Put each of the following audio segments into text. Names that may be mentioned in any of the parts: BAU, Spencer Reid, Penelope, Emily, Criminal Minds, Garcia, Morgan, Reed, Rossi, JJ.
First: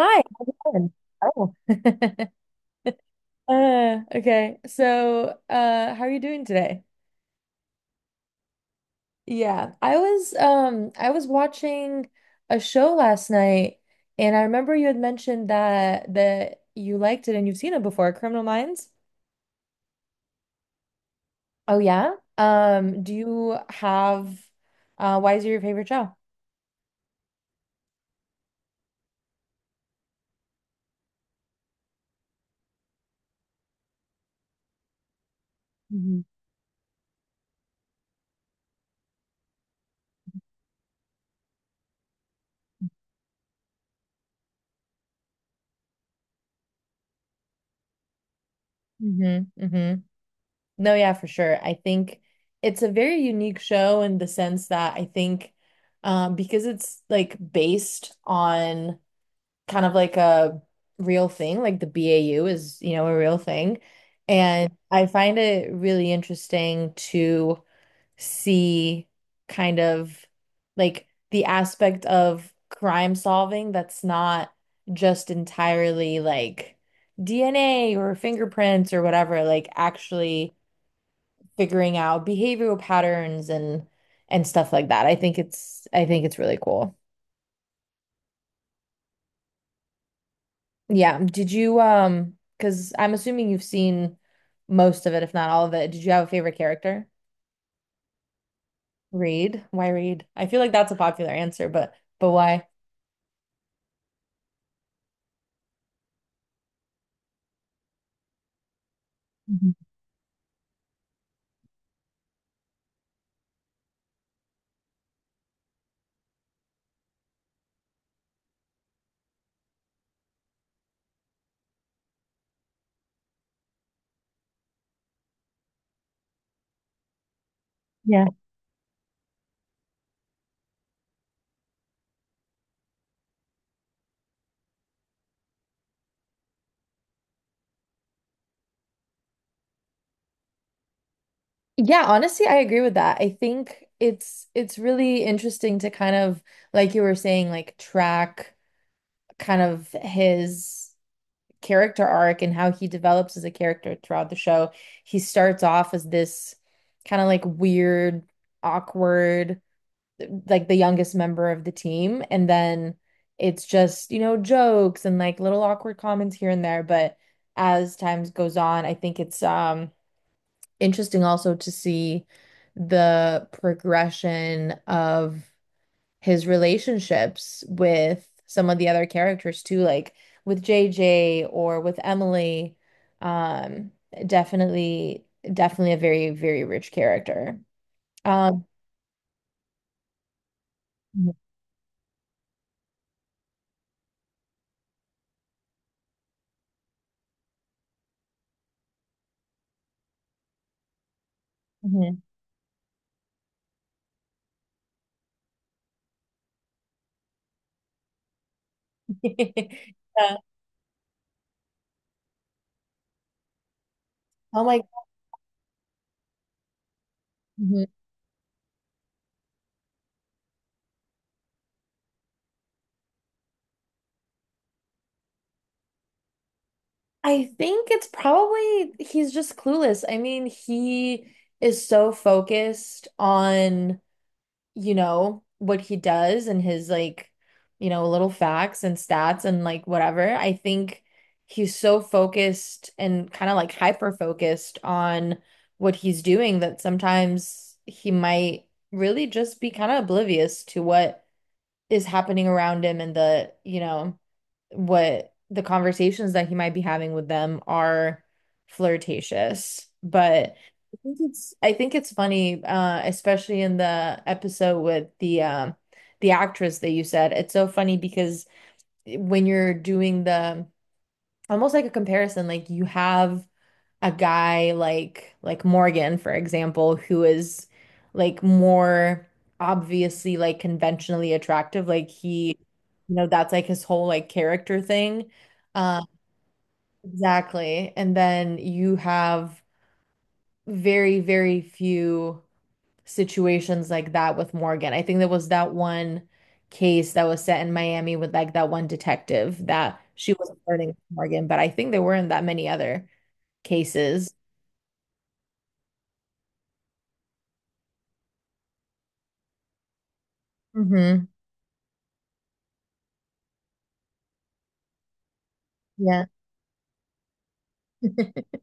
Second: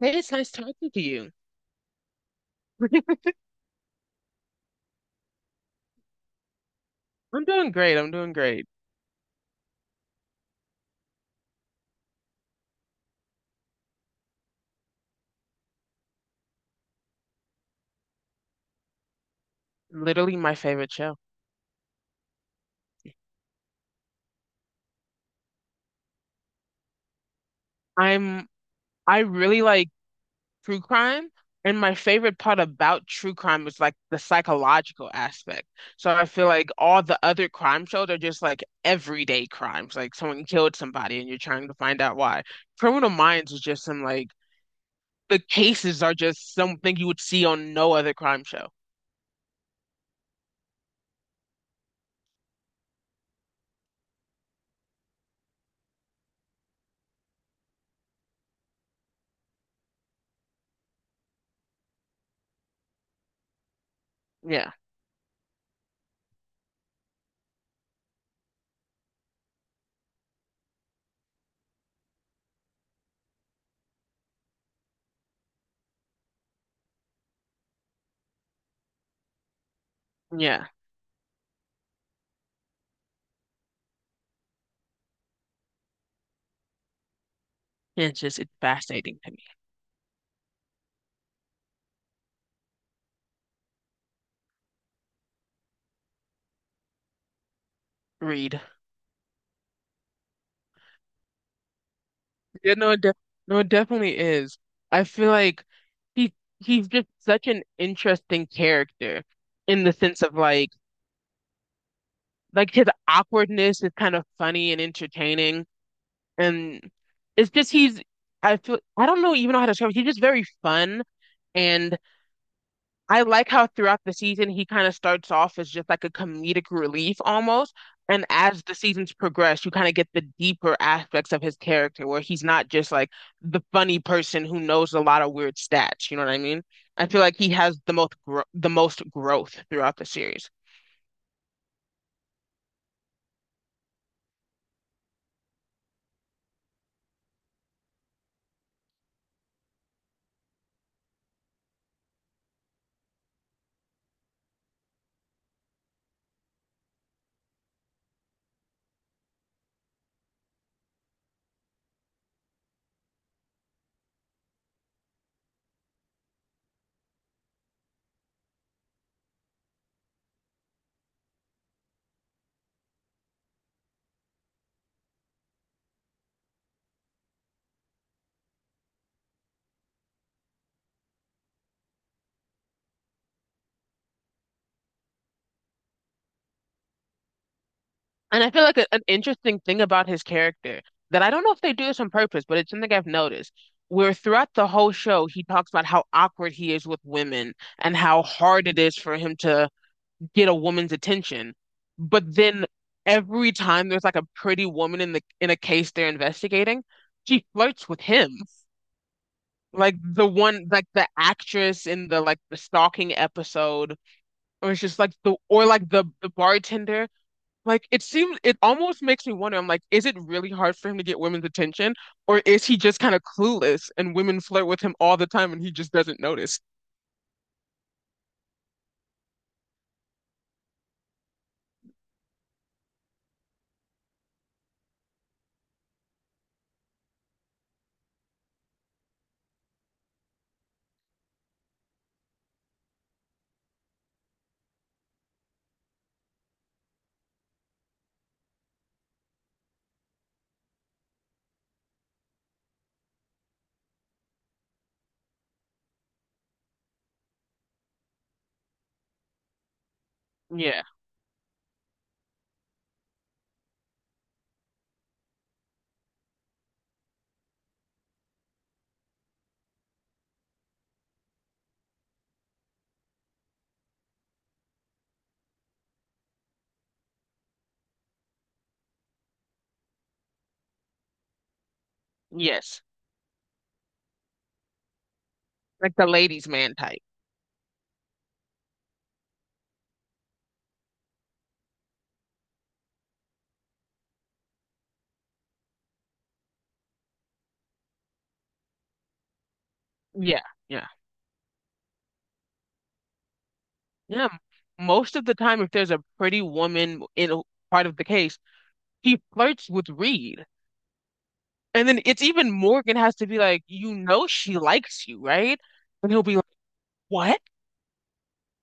Hey, it's how's nice it talking going? to you. Oh. Okay. So, how are you doing today? I'm doing great. I'm doing great. Yeah, I was watching a show last night, and I remember you had mentioned that you liked it and you've seen it before, Criminal Minds. Literally my favorite show. Oh yeah. Do you have why is it your favorite show? I'm I really like true crime, and my favorite part about true crime is like the psychological aspect. So Mm-hmm. I feel like all the other crime shows are just like everyday crimes, like someone killed somebody and you're trying to find out why. Criminal Minds is just some like the cases are just something you would see on no other crime show. Mm-hmm. No, yeah, for sure. I think it's a very unique show in the sense that I think because it's like based on kind of like a real thing, like the BAU is, you know, a real thing. And Yeah. I find it really interesting to see kind of like the aspect of crime solving that's not just entirely like DNA or fingerprints or whatever, like actually Yeah. figuring out behavioral patterns and stuff like that. I think it's really cool. It's fascinating to me. Yeah. Did you because I'm assuming you've seen most of it, if not all of it. Did you have a favorite character? Read. Reed. Why Reed? I feel like that's a popular answer, but why? Yeah, no, it de no, it definitely is. I feel like he he's just such an interesting character Mhm. in the sense of like his awkwardness is kind of funny and entertaining, and it's just he's I feel I don't know even know how to describe it. He's just very fun and I like how throughout the season he kind of starts off as just like a comedic relief almost. And Yeah. as the seasons progress, you kind of get the deeper aspects of his character where he's not just like the funny person who knows a lot of weird stats. You know what I mean? I feel like he has the most growth throughout the series. Yeah, honestly, I agree with that. I think it's really interesting to kind of, like you were saying, like track kind of his character arc and how he develops as a character throughout the show. He starts off as this kind of like weird, awkward, like the youngest member of the team. And then it's just, you know, jokes and like little awkward comments here and there. But as time goes on, I think it's interesting also to see the progression of his relationships with some of the other characters too, like with JJ or with Emily. Um, definitely, definitely a very, very rich character. And I feel Um, like an interesting thing about his character that I Mhm. don't know if they do this on purpose, but it's something I've noticed. Where throughout the whole show, he talks about how awkward he is with women and how hard it is for him to get a woman's attention. Mhm. But then every time there's like a pretty woman in a case they're investigating, she flirts with him. Like the Yeah. one like the actress in the like the stalking episode, Oh or it's my, just like the or like the bartender. mhm. Like it seems it almost makes me wonder, I'm like, is it really hard for him to get women's attention? Or is he just kind of clueless and women flirt with him all the time and he just doesn't notice? I think it's probably he's just clueless. I mean, he is so focused on, you know, what he does and his like, you know, little facts and stats and like whatever. I think he's so focused and kind of like hyper focused on what he's doing that sometimes he might really just be kind of oblivious to what is happening around him and the, you know, what the conversations that he might be having with them are flirtatious. But Yeah. I think it's funny, especially in the episode with the actress that you said. It's so funny because when you're doing the almost like a comparison, like you have a guy like Morgan, for example, who is like more obviously like conventionally attractive. Like he, Yes. you know, that's like his whole like character thing. Like Uh, the ladies' man type. exactly. And then you have very, very few situations like that with Morgan. I think there was that one case that was set in Miami with like that one detective that she Yeah. was Yeah. flirting with Morgan, but I think there weren't that many other Yeah, cases. most of the time, if there's a pretty woman in a part of the case, he flirts with Reed. Hmm. And then it's even Morgan has to be like, you know, she likes you, right? And he'll Yeah. be like, what?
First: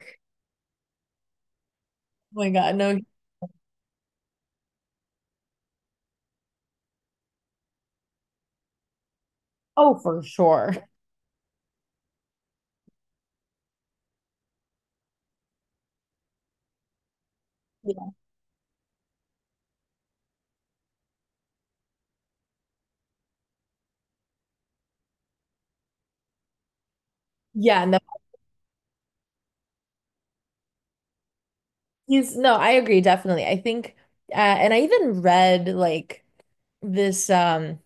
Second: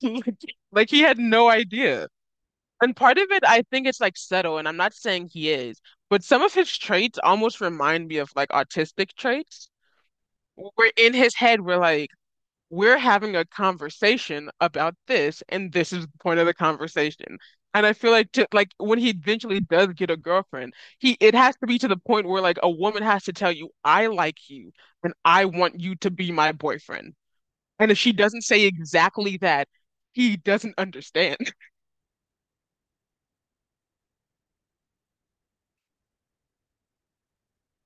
Like he had no idea. Oh my God, And no. part of it, I think it's like subtle, and I'm not saying he is, but some of his traits almost remind me of like autistic traits. Oh, for sure. Where in his head, we're like, we're having a conversation about this, and this is the point of the conversation. And I feel Yeah. like to, like when he eventually does get a girlfriend, he it has to be to the point where like a woman has to tell you, I like you and I want you to be my boyfriend. Yeah, And no, if she doesn't say exactly that, he doesn't understand. No, I agree, definitely. I think and I even read like this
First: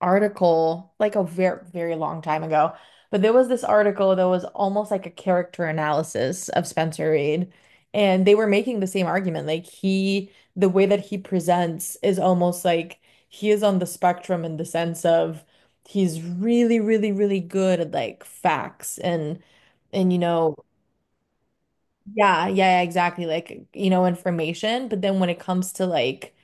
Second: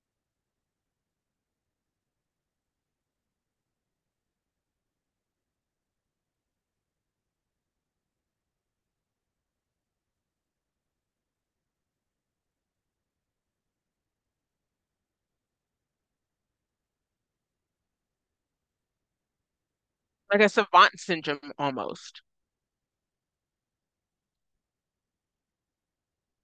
article like a very, very long time ago, but there was this article that was almost like a character analysis of Spencer Reid, and they were making the same argument. Like he the way that he presents is almost like he is on the spectrum in the sense of he's really, really, really good at like facts and you Like a know, savant syndrome almost. yeah, yeah, exactly. Like, you know, information, but then when it comes to like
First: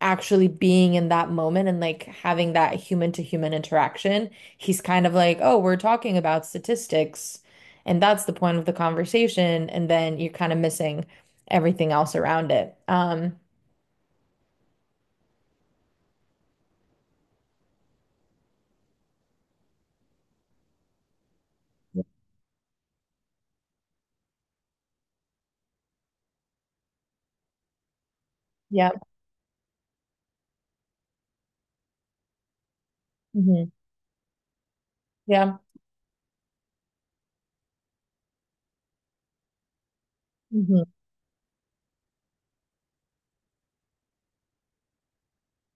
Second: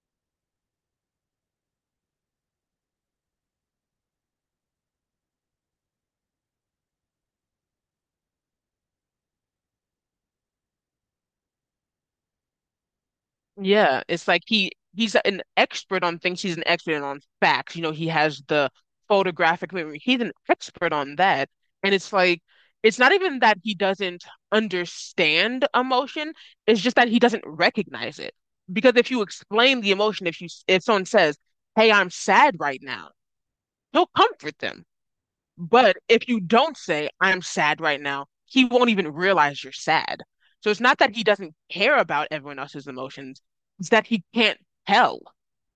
actually being in that moment and like having that human to human interaction, he's kind of like, "Oh, we're talking about statistics, and that's the point of the conversation." And then you're kind of missing everything else around it. Yeah, it's like he's an expert on things. He's an expert on facts. You know, he has the photographic memory. He's an expert on that. And it's like it's not even that he doesn't understand emotion. It's just that he doesn't recognize it. Yeah. Because if you explain the emotion, if someone says, "Hey, I'm sad right now," Hmm. he'll comfort them. Yeah. But if you don't say, I'm sad right now, he won't even realize you're sad. So it's Hmm. not that he doesn't care about everyone else's emotions, it's that he can't tell.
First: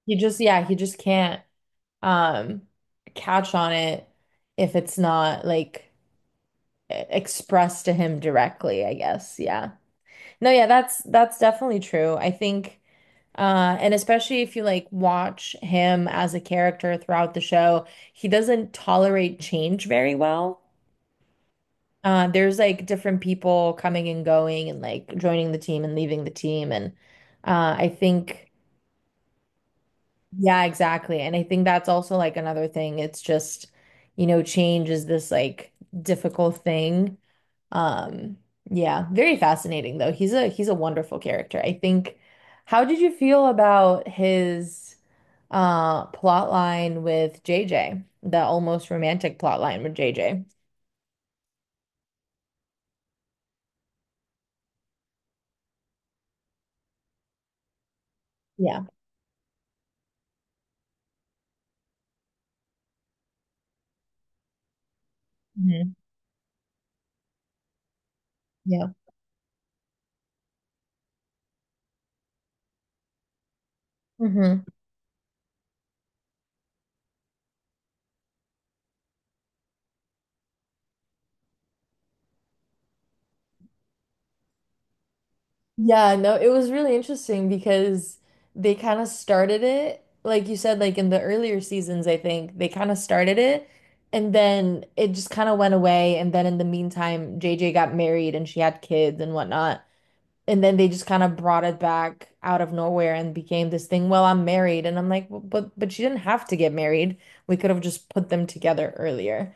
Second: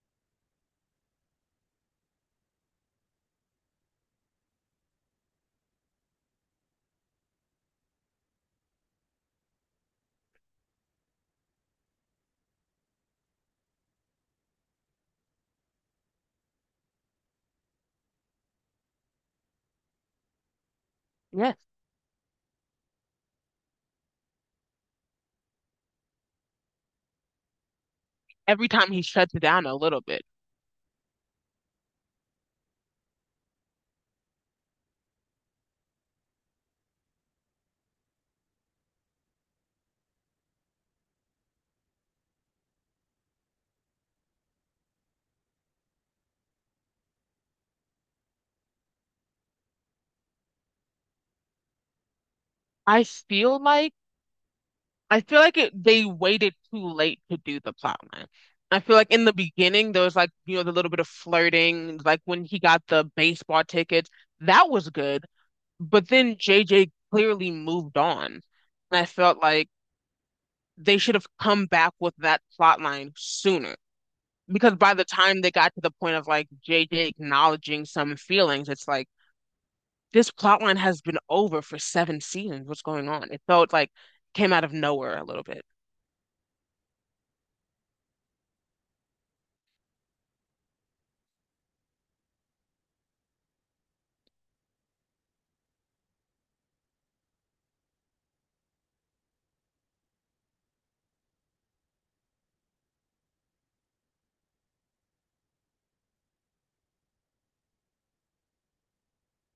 He just, yeah, he just can't um catch on it if it's not like expressed to him directly, I guess. Yeah. No, yeah, that's definitely true. I think and especially if you like watch him as a character throughout the show, he doesn't tolerate change very well. Yes. There's like different people coming and going and like joining the team and leaving the team, and I think Every time he shuts it down a little bit. yeah, exactly. And I think that's also like another thing. It's just, you know, change is this like difficult thing. Um, yeah, very fascinating though. He's a wonderful character. I think how did you feel about his plot line with JJ? The almost romantic plot line with JJ. I feel like I feel like they waited too late to do the plot line. I Yeah. feel like in the beginning there was like, the little bit of flirting, like when he got the baseball tickets, that was good. Hmm. But then JJ clearly moved on. Yeah. And I felt like they should have come back with that plot line sooner. Hmm. Because by the time they got to the point of like JJ acknowledging some feelings, it's like this plot line has been over for seven seasons. What's going on? It felt like came out of nowhere a little bit. Yeah, no, it was really interesting because they kind of started it, like you said, like in the earlier seasons, I think they kind of started it, and then it just kind of went away. And then in the meantime, JJ got married and she had kids and whatnot. And then they just kind of brought it back out of nowhere and became this thing. Well, I'm married, and I'm like, well, but she didn't have to get married. We could have just put them together earlier.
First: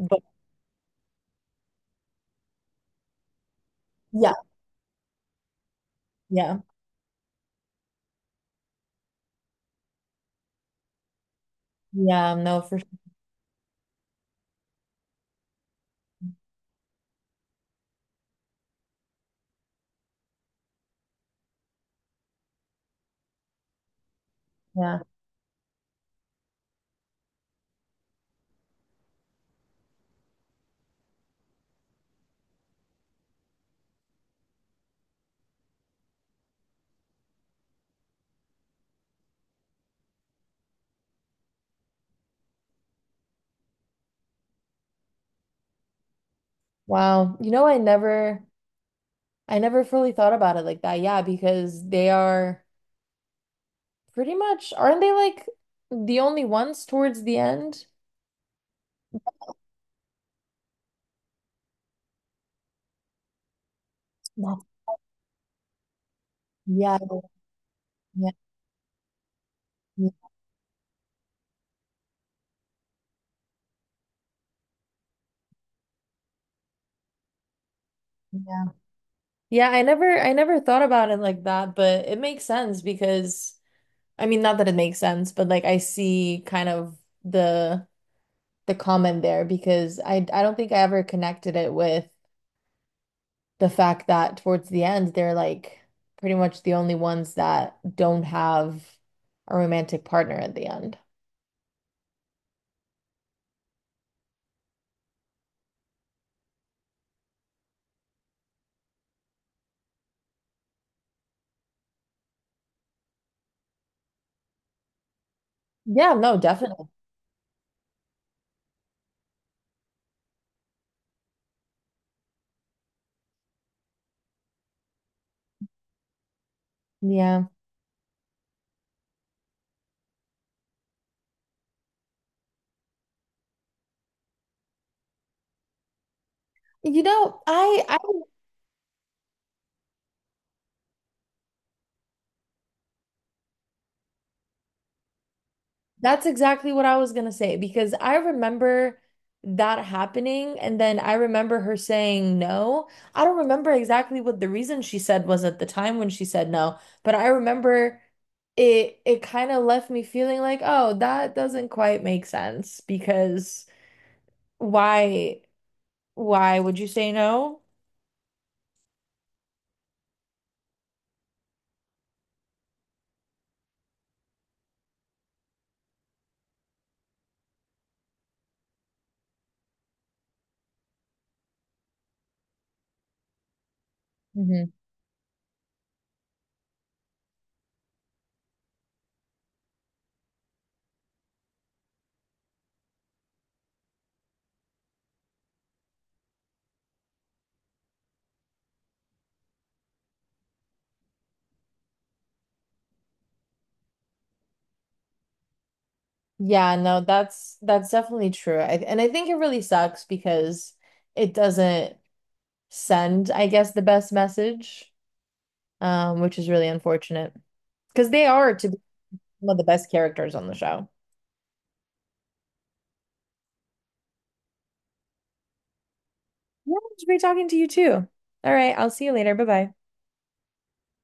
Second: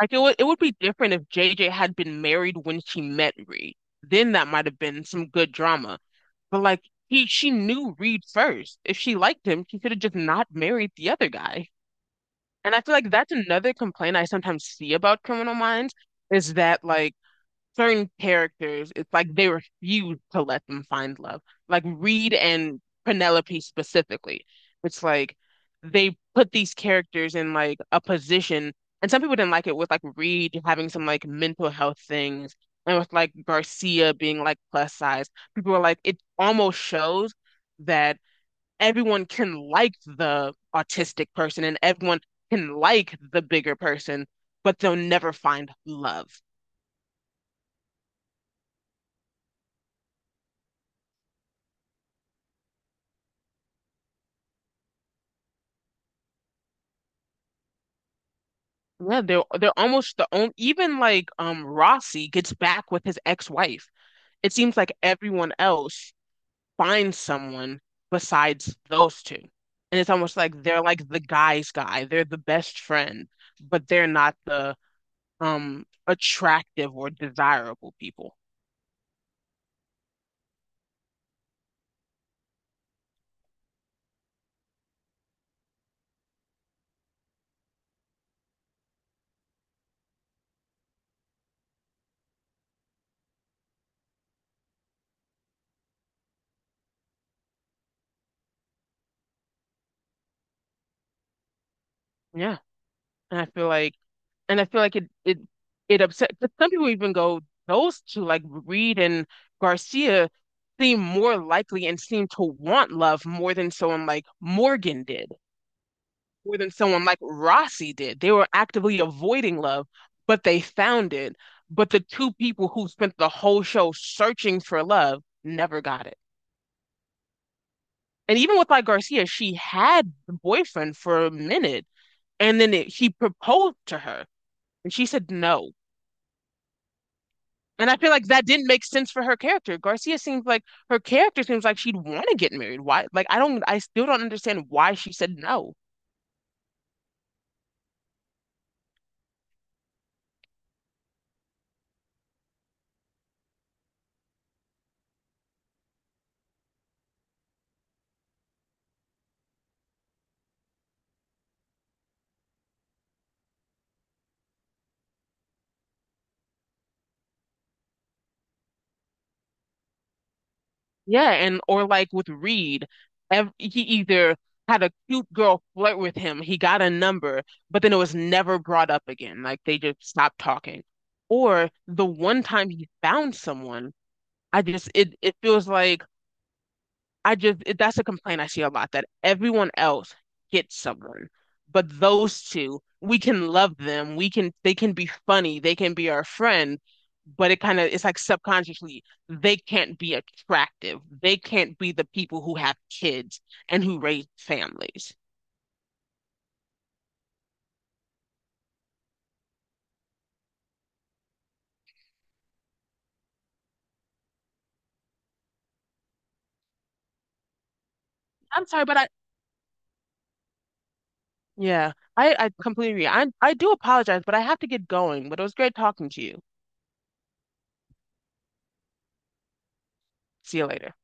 Like it would it would be different if JJ had been married when she met Reed. Then yeah, that might have been some good drama. yeah, But like he she knew Reed first. If she liked him, she could have just not married the other guy. yeah. No, And for I sure. feel like that's another complaint I sometimes see about Criminal Minds is that like certain characters, it's like they refuse to let them find love. Like Reed and Penelope specifically. Yeah. It's like they put these characters in like a position, and some people didn't like it with like Reed having some like mental health things and with like Garcia being like plus size. People were like, it almost shows that everyone can like the autistic person and everyone can like the bigger person, but they'll never find love. Wow. I never fully thought about it like that. Yeah, because they are pretty much, aren't they, like the only ones towards the end? Yeah, they're almost the only even like Rossi gets back with his ex-wife. It Yeah. seems like everyone else Yeah. finds someone Yeah. besides those two. And it's almost like they're like the guy's guy. They're the best friend, but they're not the attractive or desirable people. Yeah. I never thought about it like that, but it makes sense because I mean, not that it makes sense, but like I see kind of the the comment there because I don't think I ever connected it with the fact that towards the end, they're like pretty much the only ones that don't have a romantic partner at the end. Yeah. And I feel like and I feel like it it upset. But some people even go those two, like Reed and Garcia, seem more likely and seem to want love more than someone like Morgan did, Yeah, no, more than definitely. someone like Rossi did. They were actively avoiding love, but they found it. But the two people who spent the whole show searching for love never got it. Yeah. And even with like Garcia, she had the boyfriend for a minute, and then he proposed to her, and she said no. You know, I And I feel like that didn't make sense for her character. Garcia seems like her character seems like she'd want to get married. Why? Like I still don't understand why she said no. that's exactly what I was gonna say because I remember that happening, and then I remember her saying no. I don't remember exactly what the reason she said was at the time when she said no, but I remember it kind of left me feeling like, oh, that doesn't quite make sense because why why would you say no? Yeah, and or like with Reed, ev he either had a cute girl flirt with him, he got a number, but then it was never brought up again. Like they just stopped talking. Or the one time he found someone, I Hmm. just it it feels like I just it, that's a complaint I see a lot that everyone else gets someone, but those two, we can love them. We can they can be funny, they can be our friend, but it kind of it's like subconsciously they can't be attractive. They can't be the people who have kids and who raise families. Yeah, no, that's definitely true. I, and I think it really sucks because it doesn't send, I guess, the best message. Um, which is really unfortunate because they are I'm to be sorry, but I one of the best characters on the show. yeah, I completely agree. I do apologize, but I have to get going. But it was great talking to you. Yeah, it's great talking to you too. All right, I'll see you later. Bye bye. See you later.